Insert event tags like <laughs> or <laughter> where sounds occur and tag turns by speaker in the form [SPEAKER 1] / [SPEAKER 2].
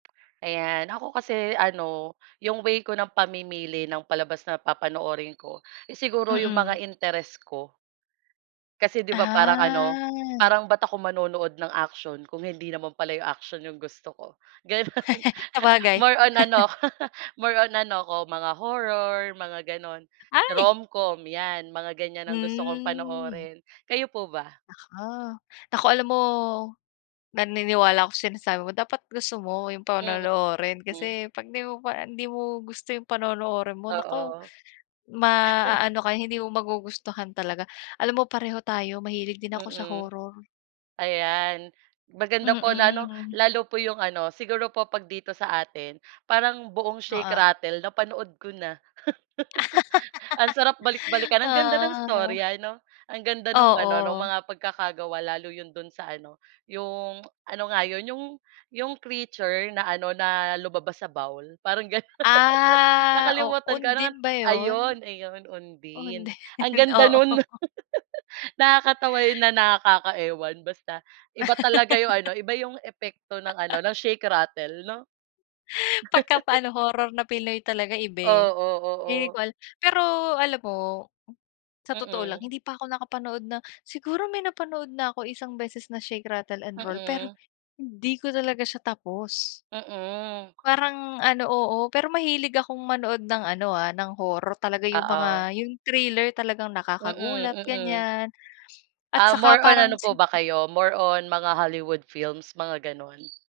[SPEAKER 1] Ayan, ako kasi ano, yung way ko ng pamimili ng palabas na papanoorin ko, eh, siguro yung
[SPEAKER 2] Mm.
[SPEAKER 1] mga interes ko. Kasi 'di ba parang ano,
[SPEAKER 2] Ah.
[SPEAKER 1] parang ba't ako manonood ng aksiyon kung hindi naman pala 'yung aksiyon 'yong gusto ko, gano'n.
[SPEAKER 2] <laughs> Sabagay.
[SPEAKER 1] More on
[SPEAKER 2] <laughs>
[SPEAKER 1] ano ako more on ano ako mga horror, mga gano'n,
[SPEAKER 2] Ay!
[SPEAKER 1] rom-com, 'yan mga ganyan ang gusto kong
[SPEAKER 2] Hmm.
[SPEAKER 1] panoorin, kayo po ba?
[SPEAKER 2] Naku naku alam mo, naniniwala ako sinasabi mo dapat gusto mo yung
[SPEAKER 1] Mm,
[SPEAKER 2] panonoorin,
[SPEAKER 1] hmm.
[SPEAKER 2] kasi 'pag 'di mo pa hindi mo gusto yung panonoorin mo, naku,
[SPEAKER 1] Oo. <chuckles>
[SPEAKER 2] maaano ka, hindi mo magugustuhan talaga. Alam mo pareho tayo, mahilig din ako sa
[SPEAKER 1] Mm,
[SPEAKER 2] horror.
[SPEAKER 1] ayan, maganda po na ano,
[SPEAKER 2] Mm.
[SPEAKER 1] lalo po 'yong ano siguro po 'pag dito sa atin parang buong Shake
[SPEAKER 2] Oo.
[SPEAKER 1] Rattle napanood ko na. <chuckles> Ang sarap
[SPEAKER 2] <laughs>
[SPEAKER 1] balik-balikan, ang ganda ng
[SPEAKER 2] Oo.
[SPEAKER 1] istorya ano, ang ganda nung ano nong
[SPEAKER 2] Oo.
[SPEAKER 1] mga pagkakagawa lalo 'yon do'n sa ano, 'yong ano nga 'yon, 'yong 'yong creature na ano, na lumabas sa bowl, parang ganon. <laughs>
[SPEAKER 2] Ah, o
[SPEAKER 1] Nakalimutan ko ano nga't
[SPEAKER 2] Undin ba yun?
[SPEAKER 1] ayun ayun, Undin, ang
[SPEAKER 2] Undin,
[SPEAKER 1] ganda
[SPEAKER 2] oo.
[SPEAKER 1] nun. <laughs> Nakakatawa yun, na nakaka-ewan, basta iba talaga yung ano,
[SPEAKER 2] <laughs>
[SPEAKER 1] iba yung epekto ng
[SPEAKER 2] <chuckles>
[SPEAKER 1] ano, ng Shake Rattle 'no.
[SPEAKER 2] Pagka pa
[SPEAKER 1] <laughs>
[SPEAKER 2] ano horror na pinoy talaga iba eh.
[SPEAKER 1] 0o,
[SPEAKER 2] Hindi
[SPEAKER 1] oo.
[SPEAKER 2] ko alam pero alam mo, sa totoo lang
[SPEAKER 1] Mm.
[SPEAKER 2] hindi pa ako nakapanood na siguro may napanood na ako isang beses na Shake Rattle and Roll pero
[SPEAKER 1] Mm.
[SPEAKER 2] hindi ko talaga siya tapos.
[SPEAKER 1] Mm.
[SPEAKER 2] Parang ano oo, pero mahilig akong manood ng ano, ah, ng horror talaga yung
[SPEAKER 1] Oo.
[SPEAKER 2] mga, yung thriller talagang
[SPEAKER 1] Mm,
[SPEAKER 2] nakakagulat,
[SPEAKER 1] mm.
[SPEAKER 2] ganyan at
[SPEAKER 1] Ah,
[SPEAKER 2] saka
[SPEAKER 1] more on
[SPEAKER 2] parang
[SPEAKER 1] ano
[SPEAKER 2] si
[SPEAKER 1] po ba kayo more on mga Hollywood films mga, ganon?